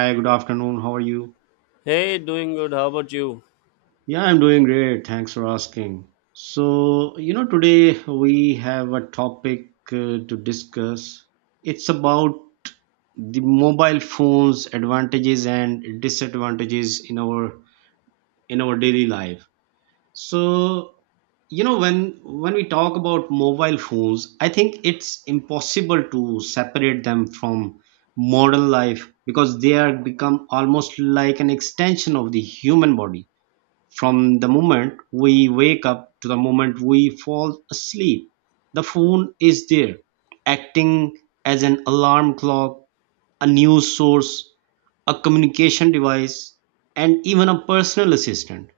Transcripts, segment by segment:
Hi, good afternoon. How are you? Hey, doing good. How about you? Yeah, I'm doing great. Thanks for asking. Today we have a topic to discuss. It's about the mobile phone's advantages and disadvantages in our daily life. So, when we talk about mobile phones, I think it's impossible to separate them from modern life because they are become almost like an extension of the human body. From the moment we wake up to the moment we fall asleep, the phone is there, acting as an alarm clock, a news source, a communication device, and even a personal assistant.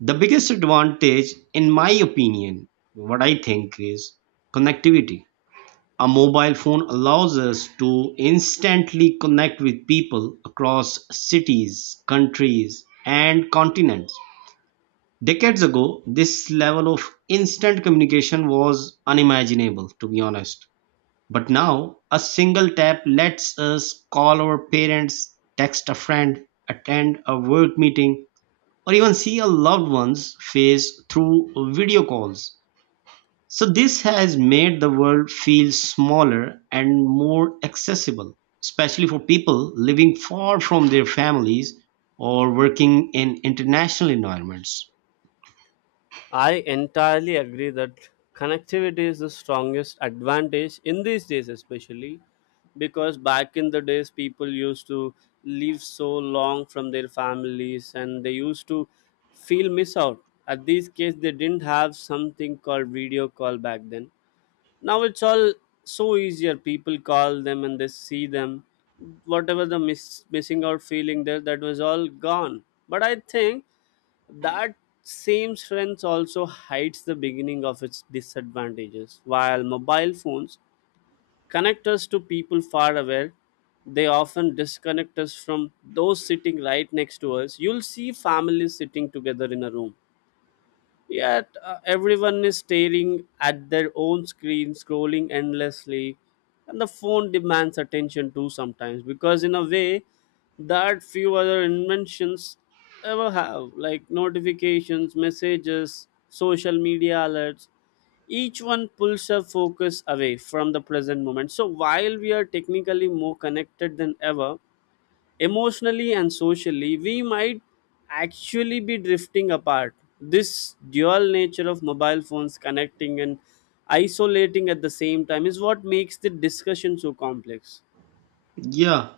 The biggest advantage, in my opinion, what I think is connectivity. A mobile phone allows us to instantly connect with people across cities, countries, and continents. Decades ago, this level of instant communication was unimaginable, to be honest. But now, a single tap lets us call our parents, text a friend, attend a work meeting, or even see a loved one's face through video calls. So, this has made the world feel smaller and more accessible, especially for people living far from their families or working in international environments. I entirely agree that connectivity is the strongest advantage in these days, especially because back in the days, people used to live so long from their families and they used to feel miss out. At these case, they didn't have something called video call back then. Now it's all so easier, people call them and they see them, whatever the missing out feeling there, that was all gone. But I think that same strength also hides the beginning of its disadvantages. While mobile phones connect us to people far away, they often disconnect us from those sitting right next to us. You'll see families sitting together in a room, yet everyone is staring at their own screen, scrolling endlessly, and the phone demands attention too sometimes because, in a way, that few other inventions ever have, like notifications, messages, social media alerts. Each one pulls our focus away from the present moment. So, while we are technically more connected than ever, emotionally and socially, we might actually be drifting apart. This dual nature of mobile phones, connecting and isolating at the same time, is what makes the discussion so complex. Yeah,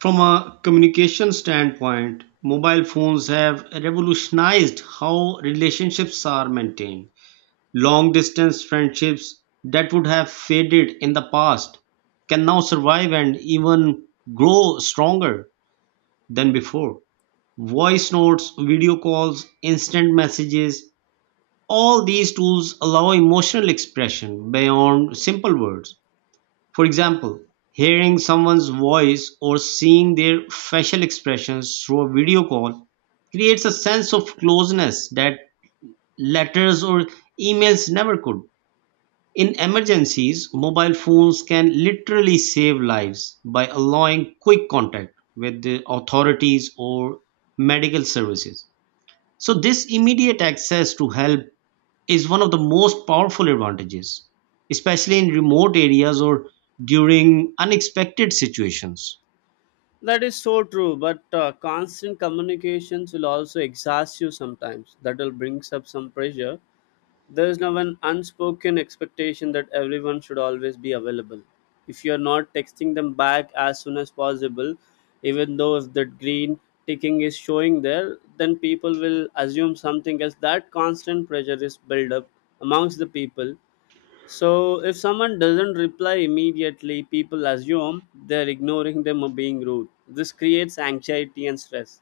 from a communication standpoint, mobile phones have revolutionized how relationships are maintained. Long distance friendships that would have faded in the past can now survive and even grow stronger than before. Voice notes, video calls, instant messages, all these tools allow emotional expression beyond simple words. For example, hearing someone's voice or seeing their facial expressions through a video call creates a sense of closeness that letters or emails never could. In emergencies, mobile phones can literally save lives by allowing quick contact with the authorities or medical services. So, this immediate access to help is one of the most powerful advantages, especially in remote areas or during unexpected situations. That is so true, but constant communications will also exhaust you sometimes. That will brings up some pressure. There is now an unspoken expectation that everyone should always be available. If you are not texting them back as soon as possible, even though if the green ticking is showing there, then people will assume something else. That constant pressure is built up amongst the people. So if someone doesn't reply immediately, people assume they're ignoring them or being rude. This creates anxiety and stress.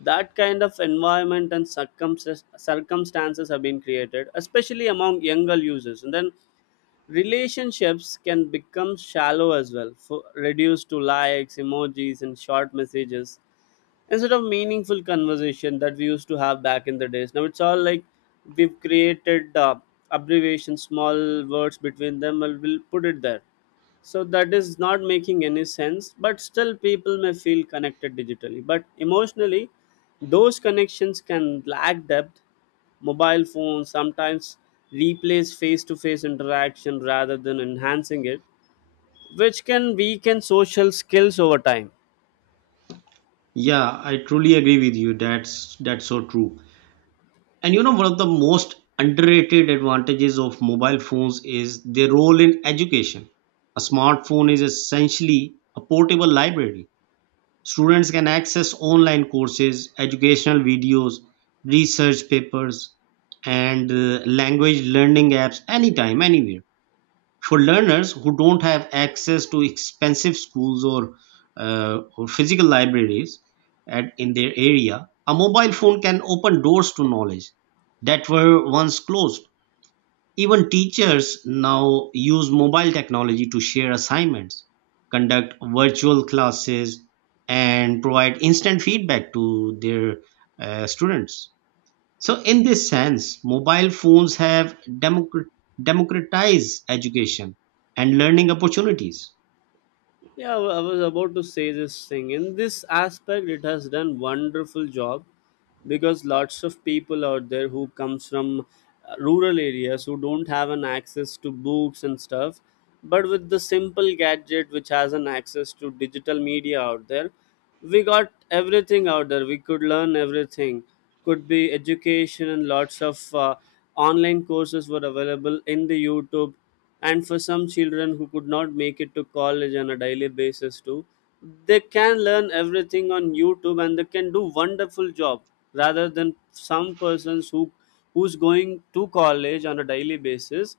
That kind of environment and circumstances have been created, especially among younger users. And then relationships can become shallow as well, for, reduced to likes, emojis and short messages instead of meaningful conversation that we used to have back in the days. Now it's all like we've created abbreviations, small words between them, and we'll put it there. So that is not making any sense, but still people may feel connected digitally but emotionally those connections can lack depth. Mobile phones sometimes replace face to face interaction rather than enhancing it, which can weaken social skills over time. Yeah, I truly agree with you. That's so true. And you know, one of the most underrated advantages of mobile phones is their role in education. A smartphone is essentially a portable library. Students can access online courses, educational videos, research papers, and language learning apps anytime, anywhere. For learners who don't have access to expensive schools, or physical libraries in their area, a mobile phone can open doors to knowledge that were once closed. Even teachers now use mobile technology to share assignments, conduct virtual classes, and provide instant feedback to their students. So in this sense, mobile phones have democratized education and learning opportunities. Yeah, I was about to say this thing. In this aspect, it has done wonderful job because lots of people out there who comes from rural areas who don't have an access to books and stuff, but with the simple gadget which has an access to digital media out there, we got everything out there, we could learn everything. Could be education, and lots of online courses were available in the YouTube. And for some children who could not make it to college on a daily basis too, they can learn everything on YouTube and they can do wonderful job, rather than some persons who who's going to college on a daily basis.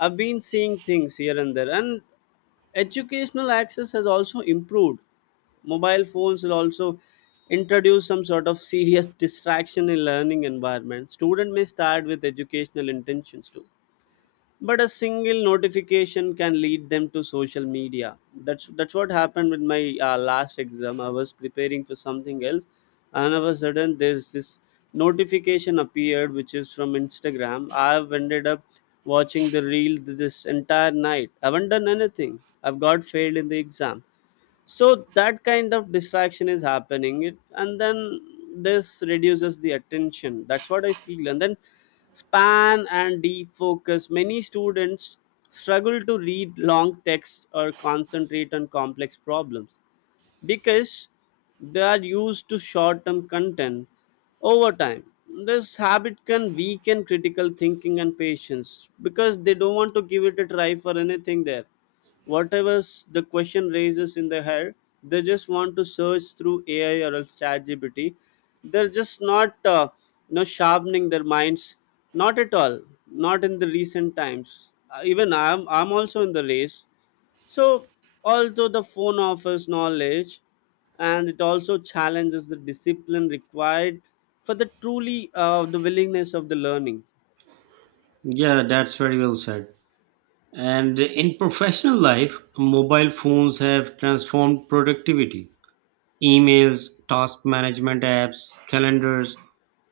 I've been seeing things here and there, and educational access has also improved. Mobile phones will also introduce some sort of serious distraction in learning environment. Student may start with educational intentions too, but a single notification can lead them to social media. That's what happened with my last exam. I was preparing for something else and all of a sudden there's this notification appeared which is from Instagram. I've ended up watching the this entire night, I haven't done anything. I've got failed in the exam. So that kind of distraction is happening it, and then this reduces the attention, that's what I feel. And then span and defocus, many students struggle to read long texts or concentrate on complex problems because they are used to short term content over time. This habit can weaken critical thinking and patience because they don't want to give it a try for anything there. Whatever the question raises in their head, they just want to search through AI or else ChatGPT. They're just not, you know, sharpening their minds. Not at all. Not in the recent times. Even I'm also in the race. So, although the phone offers knowledge, and it also challenges the discipline required for the truly the willingness of the learning. Yeah, that's very well said. And in professional life, mobile phones have transformed productivity. Emails, task management apps, calendars,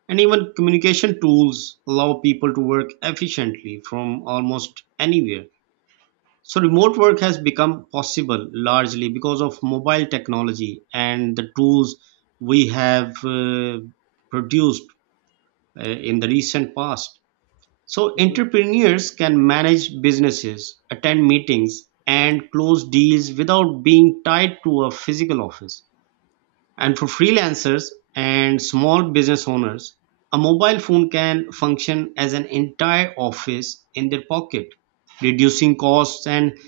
and even communication tools allow people to work efficiently from almost anywhere. So remote work has become possible largely because of mobile technology and the tools we have produced in the recent past. So Mhm. entrepreneurs can manage businesses, attend meetings, and close deals without being tied to a physical office. And for freelancers and small business owners, a mobile phone can function as an entire office in their pocket, reducing costs and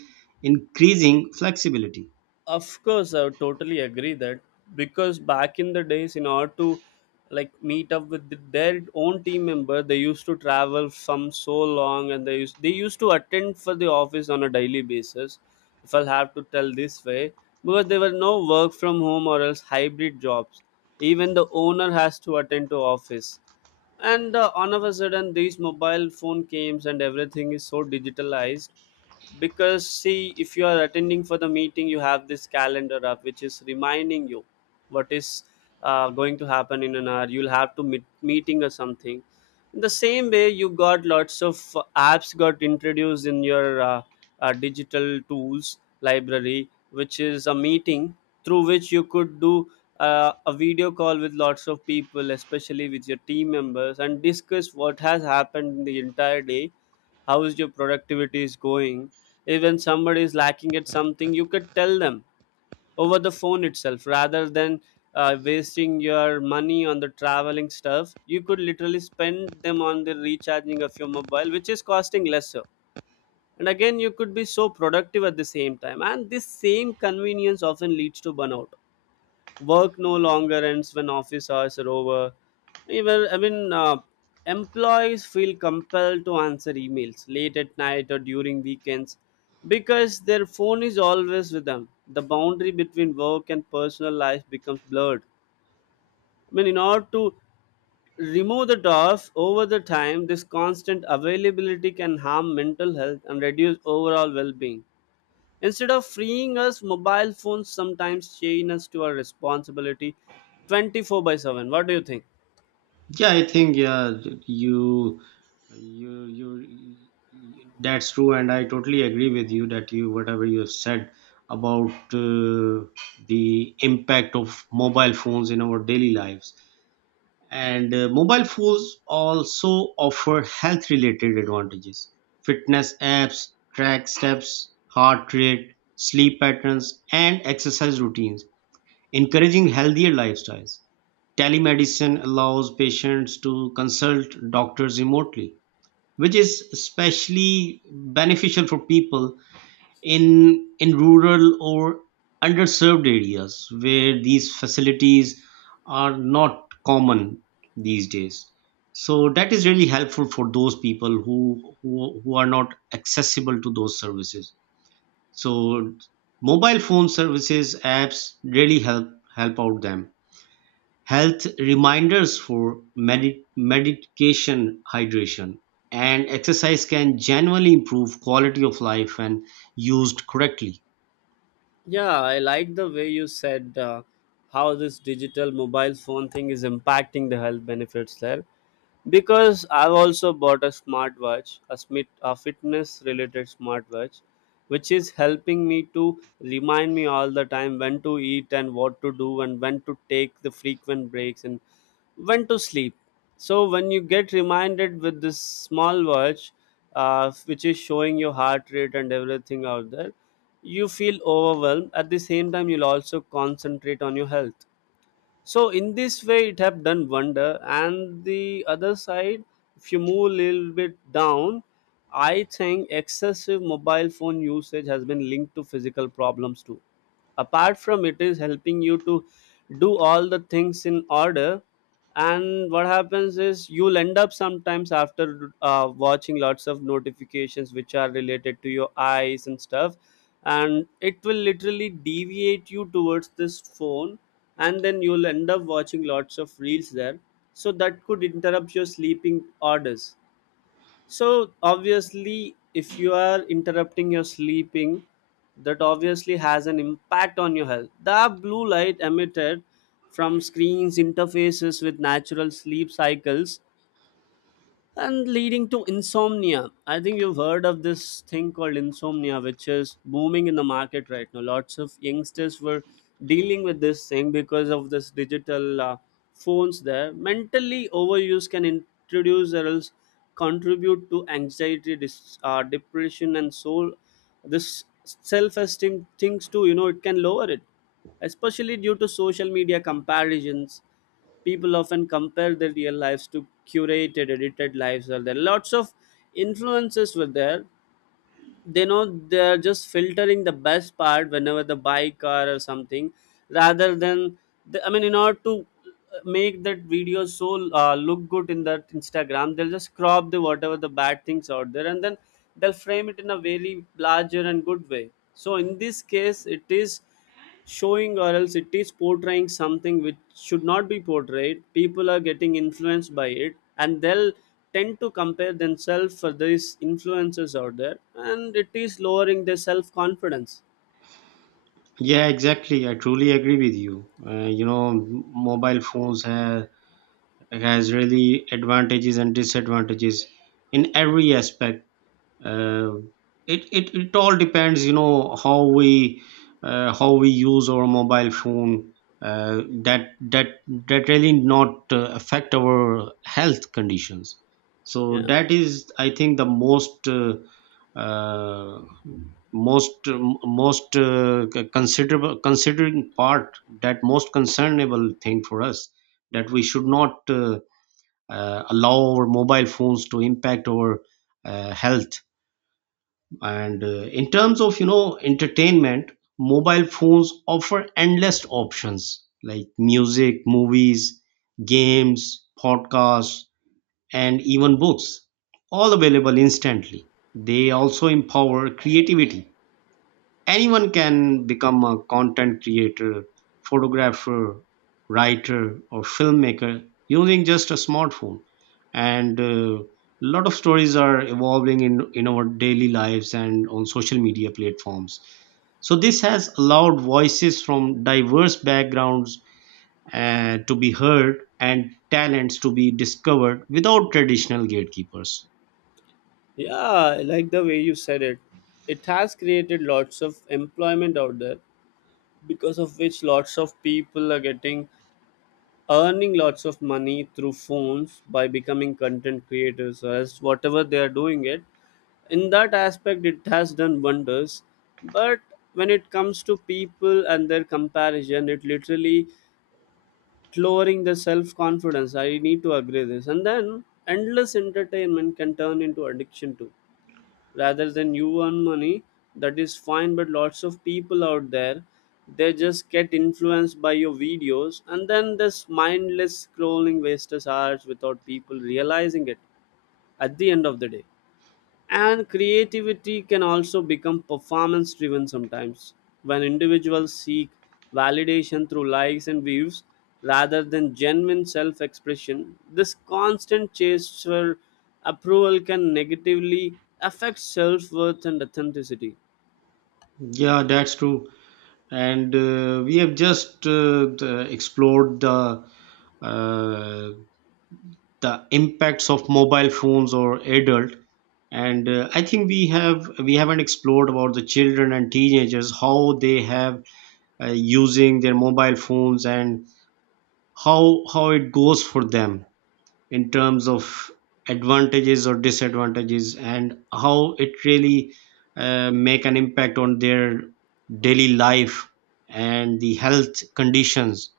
increasing flexibility. Of course, I would totally agree that because back in the days, in order to like meet up with their own team member, they used to travel from so long, and they used to attend for the office on a daily basis. If I'll have to tell this way, because there were no work from home or else hybrid jobs. Even the owner has to attend to office, and all of a sudden these mobile phone games and everything is so digitalized. Because see, if you are attending for the meeting, you have this calendar up which is reminding you what is going to happen in an hour, you'll have to meet meeting or something. In the same way, you got lots of apps got introduced in your digital tools library, which is a meeting through which you could do a video call with lots of people, especially with your team members, and discuss what has happened in the entire day, how is your productivity is going. Even somebody is lacking at something, you could tell them over the phone itself, rather than wasting your money on the traveling stuff. You could literally spend them on the recharging of your mobile which is costing lesser, and again you could be so productive at the same time. And this same convenience often leads to burnout. Work no longer ends when office hours are over. Even I mean, employees feel compelled to answer emails late at night or during weekends because their phone is always with them. The boundary between work and personal life becomes blurred. I mean, in order to remove the off over the time, this constant availability can harm mental health and reduce overall well-being. Instead of freeing us, mobile phones sometimes chain us to our responsibility 24 by 7. What do you think? Yeah, I think yeah, you you That's true, and I totally agree with you that you whatever you have said about the impact of mobile phones in our daily lives. And mobile phones also offer health related advantages. Fitness apps track steps, heart rate, sleep patterns, and exercise routines, encouraging healthier lifestyles. Telemedicine allows patients to consult doctors remotely, which is especially beneficial for people in rural or underserved areas where these facilities are not common these days. So that is really helpful for those people who are not accessible to those services. So mobile phone services apps really help, help out them. Health reminders for medication, hydration, and exercise can genuinely improve quality of life when used correctly. Yeah, I like the way you said how this digital mobile phone thing is impacting the health benefits there. Because I've also bought a smartwatch, a fitness-related smartwatch, which is helping me to remind me all the time when to eat and what to do and when to take the frequent breaks and when to sleep. So when you get reminded with this small watch, which is showing your heart rate and everything out there, you feel overwhelmed. At the same time, you'll also concentrate on your health. So in this way it have done wonder. And the other side, if you move a little bit down, I think excessive mobile phone usage has been linked to physical problems too. Apart from it is helping you to do all the things in order, and what happens is you'll end up sometimes after watching lots of notifications which are related to your eyes and stuff, and it will literally deviate you towards this phone, and then you'll end up watching lots of reels there. So that could interrupt your sleeping orders. So obviously, if you are interrupting your sleeping, that obviously has an impact on your health. The blue light emitted from screens interfaces with natural sleep cycles and leading to insomnia. I think you've heard of this thing called insomnia which is booming in the market right now. Lots of youngsters were dealing with this thing because of this digital phones there. Mentally, overuse can introduce or else contribute to anxiety, depression, and soul, this self-esteem things too, you know, it can lower it, especially due to social media comparisons. People often compare their real lives to curated edited lives. Are there lots of influences were there. They know they're just filtering the best part whenever they buy car or something, rather than the, I mean, in order to make that video so look good in that Instagram, they'll just crop the whatever the bad things out there, and then they'll frame it in a very larger and good way. So in this case, it is showing or else it is portraying something which should not be portrayed. People are getting influenced by it, and they'll tend to compare themselves for these influences out there, and it is lowering their self-confidence. Yeah, exactly. I truly agree with you. You know, mobile phones have, has really advantages and disadvantages in every aspect. Uh, it, it it all depends, you know, how we, how we use our mobile phone, uh, that that that really not affect our health conditions. So Yeah, that is, I think, the most uh, most most considerable, considering part, that most concernable thing for us, that we should not allow our mobile phones to impact our health. And in terms of, you know, entertainment, mobile phones offer endless options like music, movies, games, podcasts, and even books, all available instantly. They also empower creativity. Anyone can become a content creator, photographer, writer, or filmmaker using just a smartphone. And a lot of stories are evolving in our daily lives and on social media platforms. So, this has allowed voices from diverse backgrounds to be heard and talents to be discovered without traditional gatekeepers. yeah, I like the way you said it. It has created lots of employment out there, because of which lots of people are getting earning lots of money through phones by becoming content creators. So, as whatever they are doing it, in that aspect it has done wonders. But when it comes to people and their comparison, it literally lowering the self confidence, I need to agree this. And then endless entertainment can turn into addiction too. Rather than you earn money, that is fine, but lots of people out there, they just get influenced by your videos, and then this mindless scrolling wastes hours without people realizing it at the end of the day. And creativity can also become performance driven sometimes, when individuals seek validation through likes and views rather than genuine self expression. This constant chase for approval can negatively affect self worth and authenticity. Yeah, that's true. And we have just explored uh, the impacts of mobile phones or adult. And I think we have, we haven't explored about the children and teenagers, how they have using their mobile phones and how it goes for them in terms of advantages or disadvantages and how it really make an impact on their daily life and the health conditions.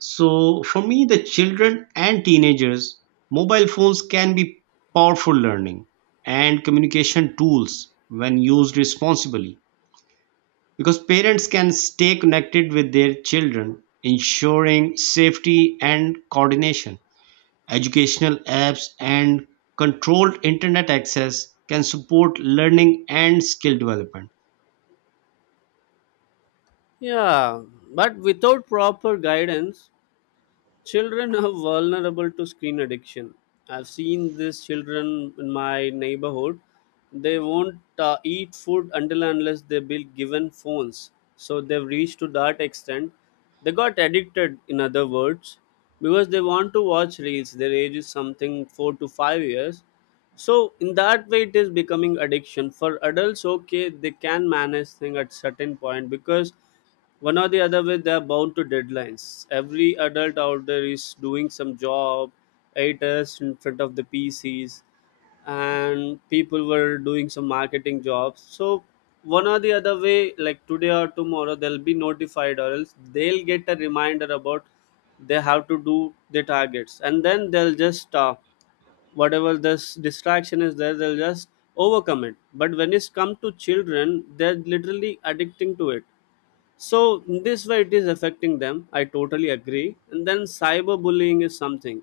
So for me, the children and teenagers, mobile phones can be powerful learning and communication tools when used responsibly, because parents can stay connected with their children, ensuring safety and coordination. Educational apps and controlled internet access can support learning and skill development. Yeah, but without proper guidance, children are vulnerable to screen addiction. I've seen these children in my neighborhood. They won't eat food until and unless they be given phones. So they've reached to that extent. They got addicted, in other words, because they want to watch reels. Their age is something 4 to 5 years. So in that way, it is becoming addiction. For adults, okay, they can manage thing at certain point because one or the other way they are bound to deadlines. Every adult out there is doing some job, 8 hours in front of the PCs, and people were doing some marketing jobs. So one or the other way, like today or tomorrow they'll be notified or else they'll get a reminder about they have to do the targets, and then they'll just whatever this distraction is there, they'll just overcome it. But when it's come to children, they're literally addicting to it. So this way it is affecting them. I totally agree. And then cyberbullying is something,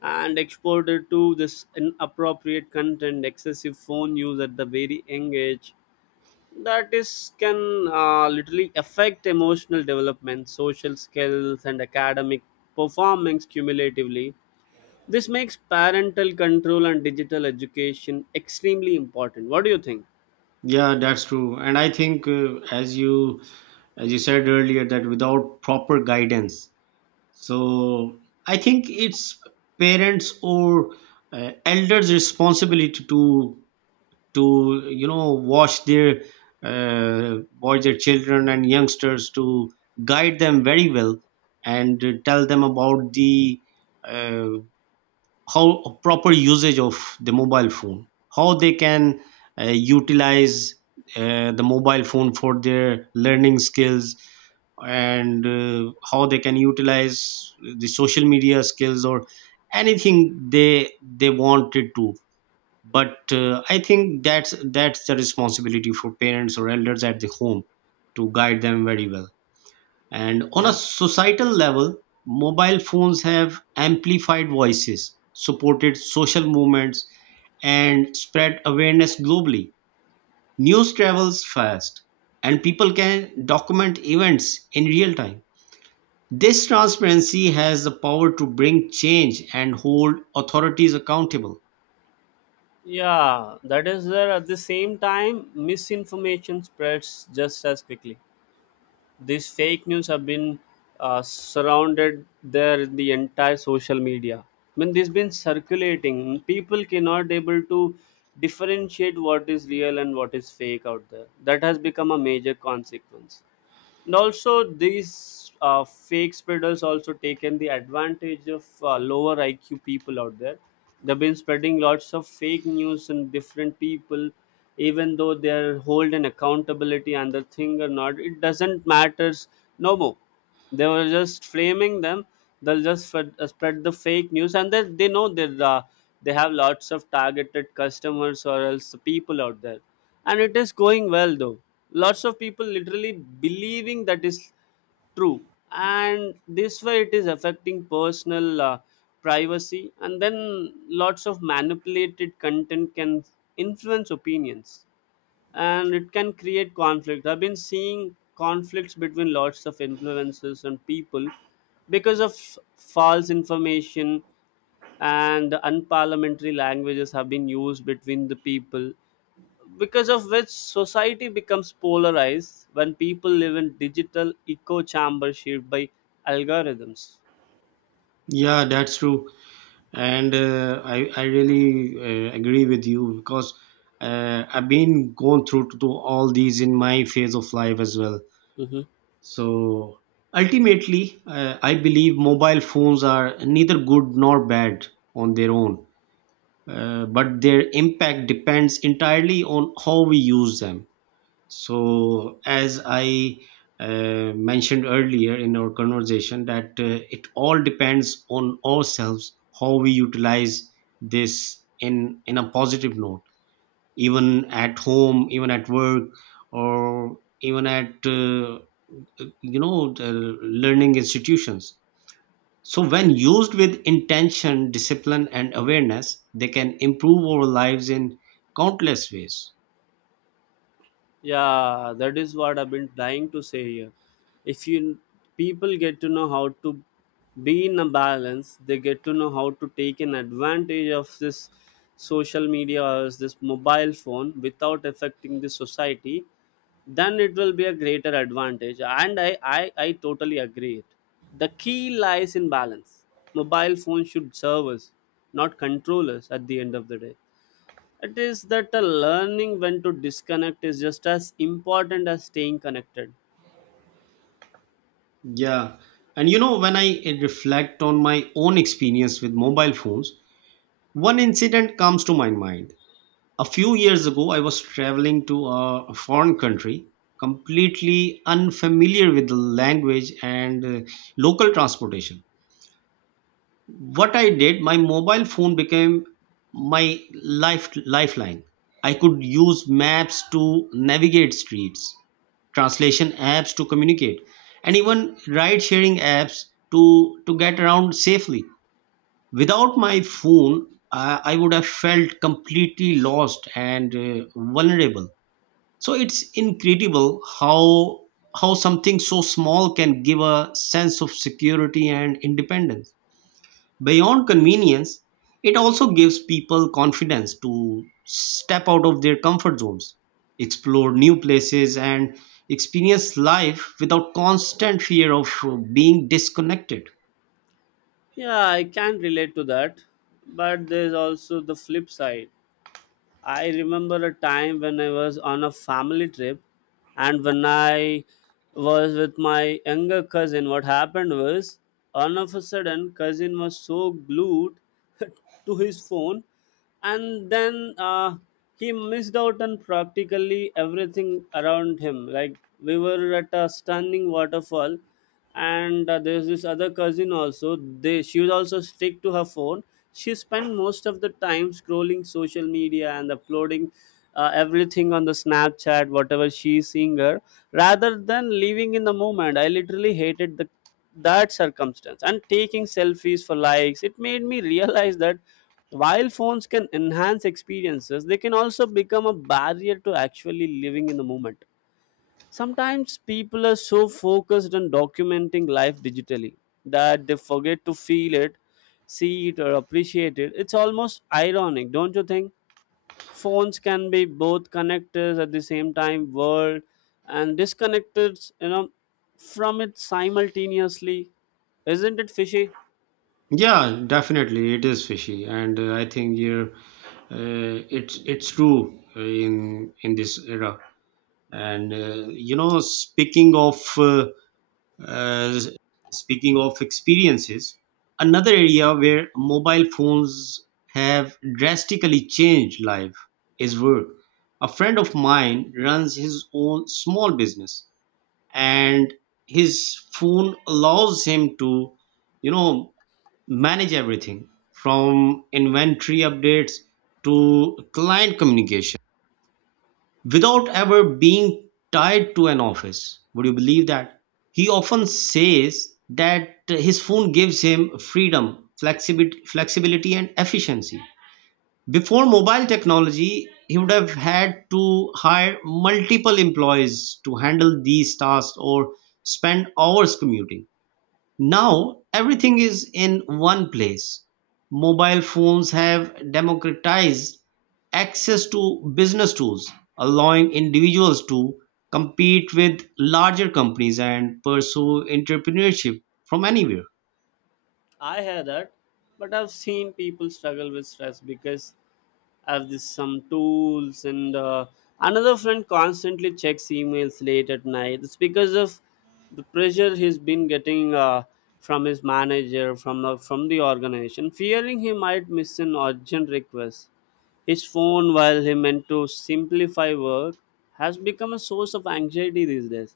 and exposure to this inappropriate content, excessive phone use at the very young age, that is can literally affect emotional development, social skills, and academic performance cumulatively. This makes parental control and digital education extremely important. What do you think? Yeah, that's true. And I think, as you, as you said earlier, that without proper guidance, so I think it's parents or elders' responsibility to you know watch their children and youngsters, to guide them very well and tell them about the uh, how proper usage of the mobile phone, how they can uh, utilize the mobile phone for their learning skills, and how they can utilize the social media skills or anything they they wanted to. But I think that's the responsibility for parents or elders at the home to guide them very well. And on a Yeah. societal level, mobile phones have amplified voices, supported social movements, and spread awareness globally. News travels fast, and people can document events in real time. This transparency has the power to bring change and hold authorities accountable. Yeah, that is there. At the same time, misinformation spreads just as quickly. These fake news have been surrounded there in the entire social media. I mean, this been circulating. People cannot able to differentiate what is real and what is fake out there. That has become a major consequence. And also these fake spreaders also taken the advantage of lower IQ people out there. They've been spreading lots of fake news, and different people, even though they're hold an accountability and the thing or not, it doesn't matters no more. They were just flaming them. They'll just spread the fake news, and they know that they have lots of targeted customers or else the people out there, and it is going well though. Lots of people literally believing that is true, and this way it is affecting personal privacy. And then lots of manipulated content can influence opinions, and it can create conflict. I've been seeing conflicts between lots of influencers and people because of false information, and unparliamentary languages have been used between the people, because of which society becomes polarized when people live in digital echo chamber shaped by algorithms. Yeah, that's true. And I really agree with you because I've been going through to all these in my phase of life as well. Mhm. So ultimately, I believe mobile phones are neither good nor bad on their own, but their impact depends entirely on how we use them. So, as I mentioned earlier in our conversation, that it all depends on ourselves how we utilize this in a positive note, even at home, even at work, or even at you know the learning institutions. So, when used with intention, discipline, and awareness, they can improve our lives in countless ways. Yeah, that is what I've been trying to say here. If you people get to know how to be in a balance, they get to know how to take an advantage of this social media or this mobile phone without affecting the society, then it will be a greater advantage. And I totally agree it. The key lies in balance. Mobile phone should serve us, not control us at the end of the day. It is that learning when to disconnect is just as important as staying connected. Yeah. And you know, when I reflect on my own experience with mobile phones, one incident comes to my mind. A few years ago, I was traveling to a foreign country, completely unfamiliar with the language and local transportation. What I did, my mobile phone became my life, lifeline. I could use maps to navigate streets, translation apps to communicate, and even ride sharing apps to get around safely. Without my phone, I would have felt completely lost and vulnerable. So it's incredible how something so small can give a sense of security and independence. Beyond convenience, it also gives people confidence to step out of their comfort zones, explore new places, and experience life without constant fear of being disconnected. Yeah, I can relate to that. But there's also the flip side. I remember a time when I was on a family trip, and when I was with my younger cousin, what happened was all of a sudden cousin was so glued to his phone, and then he missed out on practically everything around him. Like, we were at a stunning waterfall, and there's this other cousin also, they, she was also stick to her phone. She spent most of the time scrolling social media and uploading everything on the Snapchat, whatever she's seeing her, rather than living in the moment. I literally hated the that circumstance, and taking selfies for likes. It made me realize that while phones can enhance experiences, they can also become a barrier to actually living in the moment. Sometimes people are so focused on documenting life digitally that they forget to feel it, see it, or appreciate it. It's almost ironic, don't you think? Phones can be both connectors at the same time, world, and disconnectors, you know, from it simultaneously. Isn't it fishy? Yeah, definitely, it is fishy, and I think you're, it's true in this era. And you know, Uh, speaking of experiences, another area where mobile phones have drastically changed life is work. A friend of mine runs his own small business, and his phone allows him to, you know, manage everything from inventory updates to client communication without ever being tied to an office. Would you believe that? He often says that his phone gives him freedom, flexibility, flexibility, and efficiency. Before mobile technology, he would have had to hire multiple employees to handle these tasks or spend hours commuting. Now everything is in one place. Mobile phones have democratized access to business tools, allowing individuals to compete with larger companies and pursue entrepreneurship from anywhere. I hear that, but I've seen people struggle with stress because I have this some tools, and another friend constantly checks emails late at night. It's because of the pressure he's been getting from his manager, from the organization, fearing he might miss an urgent request. His phone, while he meant to simplify work, has become a source of anxiety these days.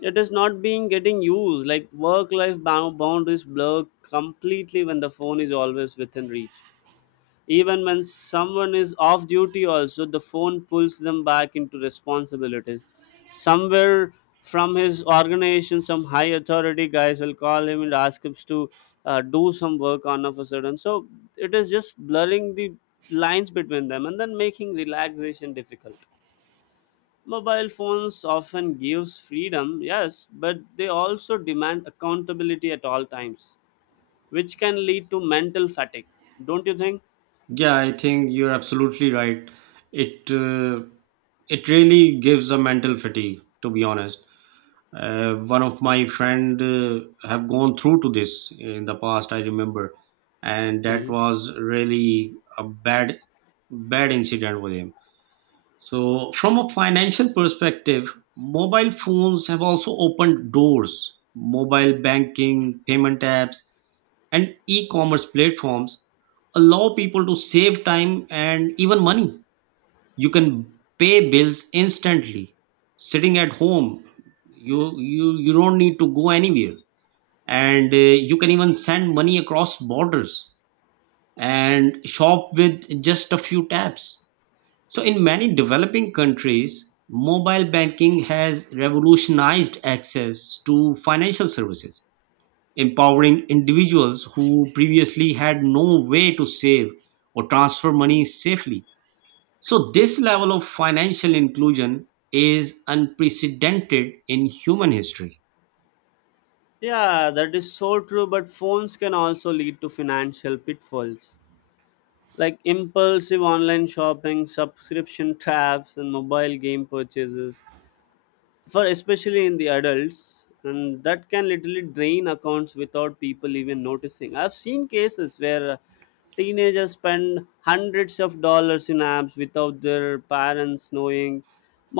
It is not being getting used. Like, work life boundaries blur completely when the phone is always within reach. Even when someone is off duty also, the phone pulls them back into responsibilities. Somewhere from his organization some high authority guys will call him and ask him to do some work on of a sudden. So it is just blurring the lines between them and then making relaxation difficult. Mobile phones often gives freedom, yes, but they also demand accountability at all times, which can lead to mental fatigue. Don't you think? Yeah, I think you're absolutely right. It it really gives a mental fatigue, to be honest. One of my friend have gone through to this in the past, I remember, and that Hmm. was really a bad, bad incident with him. So from a financial perspective, mobile phones have also opened doors. Mobile banking, payment apps, and e-commerce platforms allow people to save time and even money. You can pay bills instantly, sitting at home. You don't need to go anywhere, and you can even send money across borders and shop with just a few taps. So in many developing countries, mobile banking has revolutionized access to financial services, empowering individuals who previously had no way to save or transfer money safely. So, this level of financial inclusion is unprecedented in human history. Yeah, that is so true, but phones can also lead to financial pitfalls, like impulsive online shopping, subscription traps, and mobile game purchases, for especially in the adults, and that can literally drain accounts without people even noticing. I've seen cases where teenagers spend hundreds of dollars in apps without their parents knowing.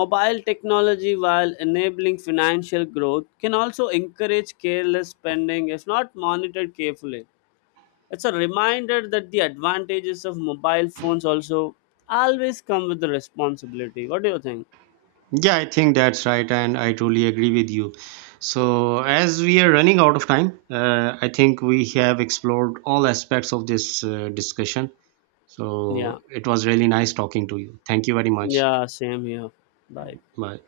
Mobile technology, while enabling financial growth, can also encourage careless spending if not monitored carefully. It's a reminder that the advantages of mobile phones also always come with the responsibility. What do you think? Yeah, I think that's right, and I truly agree with you. So, as we are running out of time, I think we have explored all aspects of this discussion. Yeah. So, it was really nice talking to you. Thank you very much. Yeah, same here. Bye. Bye.